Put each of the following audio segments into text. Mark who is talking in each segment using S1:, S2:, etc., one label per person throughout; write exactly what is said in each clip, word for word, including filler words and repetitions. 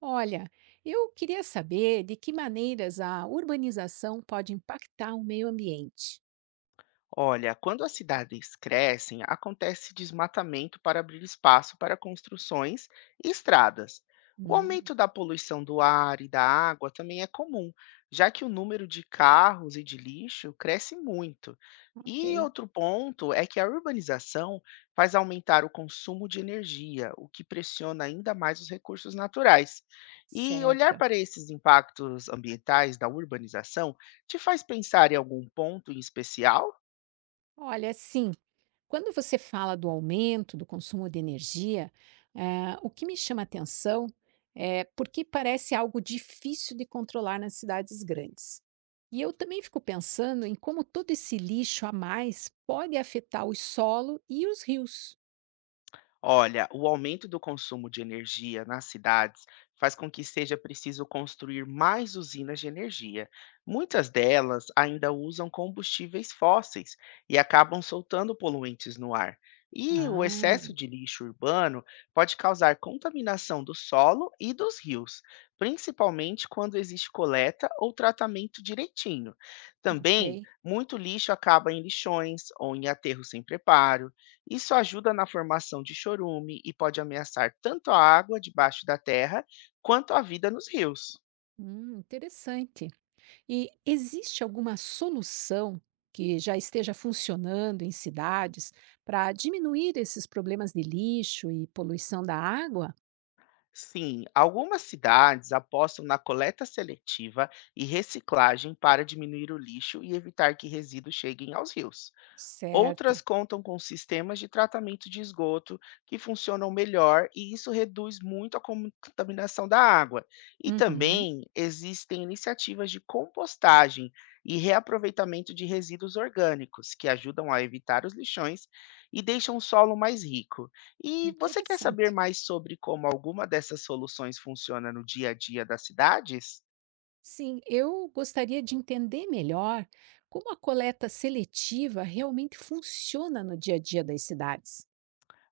S1: Olha, eu queria saber de que maneiras a urbanização pode impactar o meio ambiente.
S2: Olha, quando as cidades crescem, acontece desmatamento para abrir espaço para construções e estradas. O
S1: Hum,
S2: aumento da poluição do ar e da água também é comum, já que o número de carros e de lixo cresce muito. E
S1: Ok,
S2: outro ponto é que a urbanização faz aumentar o consumo de energia, o que pressiona ainda mais os recursos naturais. E olhar
S1: certo.
S2: para esses impactos ambientais da urbanização te faz pensar em algum ponto em especial?
S1: Olha, sim, quando você fala do aumento do consumo de energia, eh, o que me chama a atenção é porque parece algo difícil de controlar nas cidades grandes. E eu também fico pensando em como todo esse lixo a mais pode afetar o solo e os rios.
S2: Olha, o aumento do consumo de energia nas cidades faz com que seja preciso construir mais usinas de energia. Muitas delas ainda usam combustíveis fósseis e acabam soltando poluentes no ar. E o
S1: Ah,
S2: excesso de lixo urbano pode causar contaminação do solo e dos rios, principalmente quando existe coleta ou tratamento direitinho. Também,
S1: ok.
S2: muito lixo acaba em lixões ou em aterros sem preparo, isso ajuda na formação de chorume e pode ameaçar tanto a água debaixo da terra quanto a vida nos rios.
S1: Hum, interessante. E existe alguma solução que já esteja funcionando em cidades para diminuir esses problemas de lixo e poluição da água?
S2: Sim, algumas cidades apostam na coleta seletiva e reciclagem para diminuir o lixo e evitar que resíduos cheguem aos rios. Outras
S1: Certa.
S2: contam com sistemas de tratamento de esgoto que funcionam melhor e isso reduz muito a comu- contaminação da água. E
S1: Uhum,
S2: também existem iniciativas de compostagem e reaproveitamento de resíduos orgânicos que ajudam a evitar os lixões e deixam o solo mais rico. E você quer saber
S1: interessante.
S2: mais sobre como alguma dessas soluções funciona no dia a dia das cidades?
S1: Sim, eu gostaria de entender melhor como a coleta seletiva realmente funciona no dia a dia das cidades.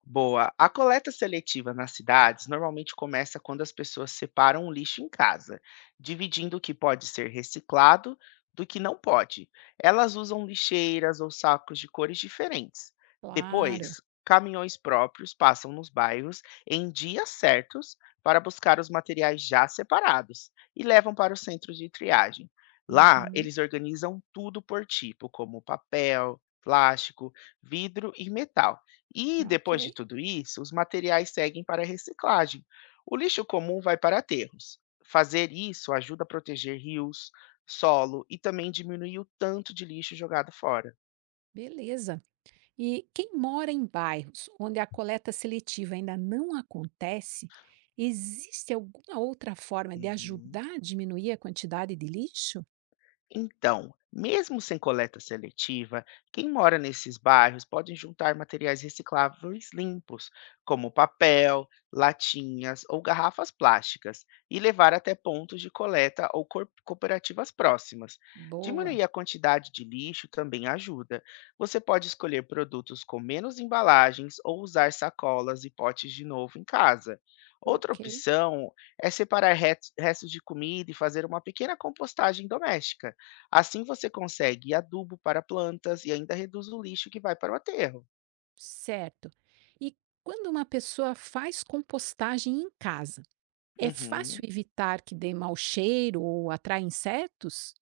S2: Boa. A coleta seletiva nas cidades normalmente começa quando as pessoas separam o lixo em casa, dividindo o que pode ser reciclado do que não pode. Elas usam lixeiras ou sacos de cores diferentes.
S1: Claro.
S2: Depois, caminhões próprios passam nos bairros em dias certos para buscar os materiais já separados e levam para o centro de triagem. Lá,
S1: Uhum,
S2: eles organizam tudo por tipo, como papel, plástico, vidro e metal e,
S1: ok,
S2: depois de tudo isso, os materiais seguem para a reciclagem. O lixo comum vai para aterros. Fazer isso ajuda a proteger rios, solo e também diminuir o tanto de lixo jogado fora.
S1: beleza. E quem mora em bairros onde a coleta seletiva ainda não acontece, existe alguma outra forma de
S2: Uhum.
S1: ajudar a diminuir a quantidade de lixo?
S2: Então, mesmo sem coleta seletiva, quem mora nesses bairros pode juntar materiais recicláveis limpos, como papel, latinhas ou garrafas plásticas, e levar até pontos de coleta ou cor- cooperativas próximas.
S1: Boa,
S2: Diminuir a quantidade de lixo também ajuda. Você pode escolher produtos com menos embalagens ou usar sacolas e potes de novo em casa. Outra
S1: ok,
S2: opção é separar ret- restos de comida e fazer uma pequena compostagem doméstica. Assim você consegue adubo para plantas e ainda reduz o lixo que vai para o aterro.
S1: certo. E quando uma pessoa faz compostagem em casa, é fácil
S2: Uhum.
S1: evitar que dê mau cheiro ou atrai insetos?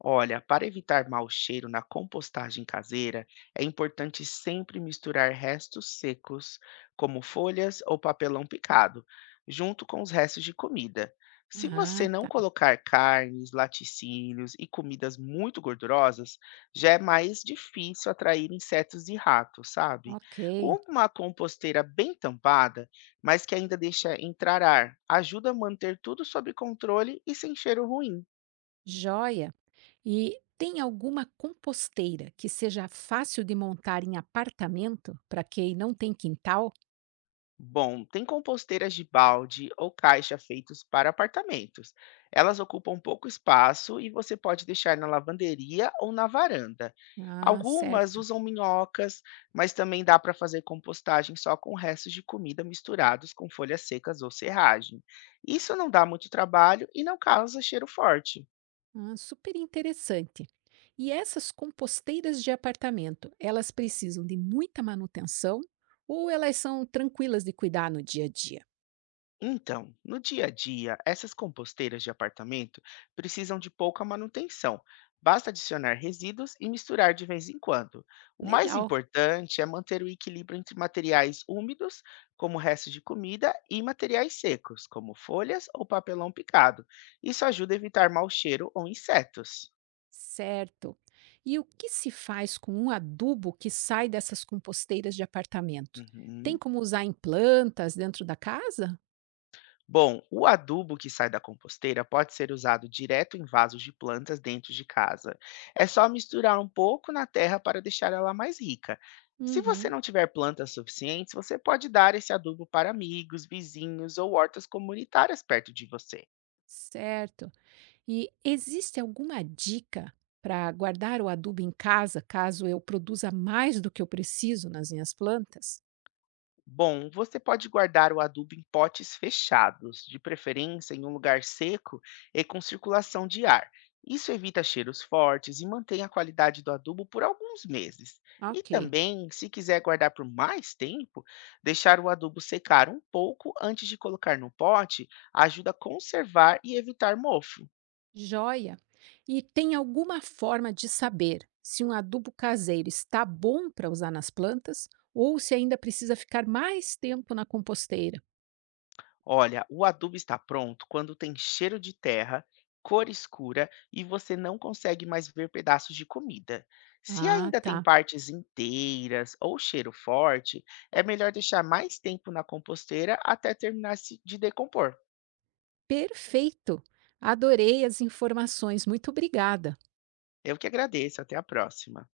S2: Olha, para evitar mau cheiro na compostagem caseira, é importante sempre misturar restos secos, como folhas ou papelão picado, junto com os restos de comida. Se
S1: Ah,
S2: você não
S1: tá,
S2: colocar carnes, laticínios e comidas muito gordurosas, já é mais difícil atrair insetos e ratos, sabe?
S1: ok,
S2: Uma composteira bem tampada, mas que ainda deixa entrar ar, ajuda a manter tudo sob controle e sem cheiro ruim.
S1: joia. E tem alguma composteira que seja fácil de montar em apartamento para quem não tem quintal?
S2: Bom, tem composteiras de balde ou caixa feitos para apartamentos. Elas ocupam pouco espaço e você pode deixar na lavanderia ou na varanda.
S1: Ah,
S2: Algumas
S1: certo.
S2: usam minhocas, mas também dá para fazer compostagem só com restos de comida misturados com folhas secas ou serragem. Isso não dá muito trabalho e não causa cheiro forte.
S1: Ah, super interessante. E essas composteiras de apartamento, elas precisam de muita manutenção ou elas são tranquilas de cuidar no dia a dia?
S2: Então, no dia a dia, essas composteiras de apartamento precisam de pouca manutenção. Basta adicionar resíduos e misturar de vez em quando. O mais
S1: Legal,
S2: importante é manter o equilíbrio entre materiais úmidos, como restos de comida, e materiais secos, como folhas ou papelão picado. Isso ajuda a evitar mau cheiro ou insetos.
S1: certo. E o que se faz com um adubo que sai dessas composteiras de apartamento? Tem
S2: Uhum.
S1: como usar em plantas dentro da casa?
S2: Bom, o adubo que sai da composteira pode ser usado direto em vasos de plantas dentro de casa. É só misturar um pouco na terra para deixar ela mais rica. Se você
S1: Uhum,
S2: não tiver plantas suficientes, você pode dar esse adubo para amigos, vizinhos ou hortas comunitárias perto de você.
S1: certo. E existe alguma dica para guardar o adubo em casa caso eu produza mais do que eu preciso nas minhas plantas?
S2: Bom, você pode guardar o adubo em potes fechados, de preferência em um lugar seco e com circulação de ar. Isso evita cheiros fortes e mantém a qualidade do adubo por alguns meses. E
S1: Ok,
S2: também, se quiser guardar por mais tempo, deixar o adubo secar um pouco antes de colocar no pote ajuda a conservar e evitar mofo.
S1: joia! E tem alguma forma de saber se um adubo caseiro está bom para usar nas plantas ou se ainda precisa ficar mais tempo na composteira?
S2: Olha, o adubo está pronto quando tem cheiro de terra, cor escura e você não consegue mais ver pedaços de comida. Se
S1: Ah,
S2: ainda tem
S1: tá.
S2: partes inteiras ou cheiro forte, é melhor deixar mais tempo na composteira até terminar se- de decompor.
S1: Perfeito! Adorei as informações, muito obrigada.
S2: Eu que agradeço, até a próxima.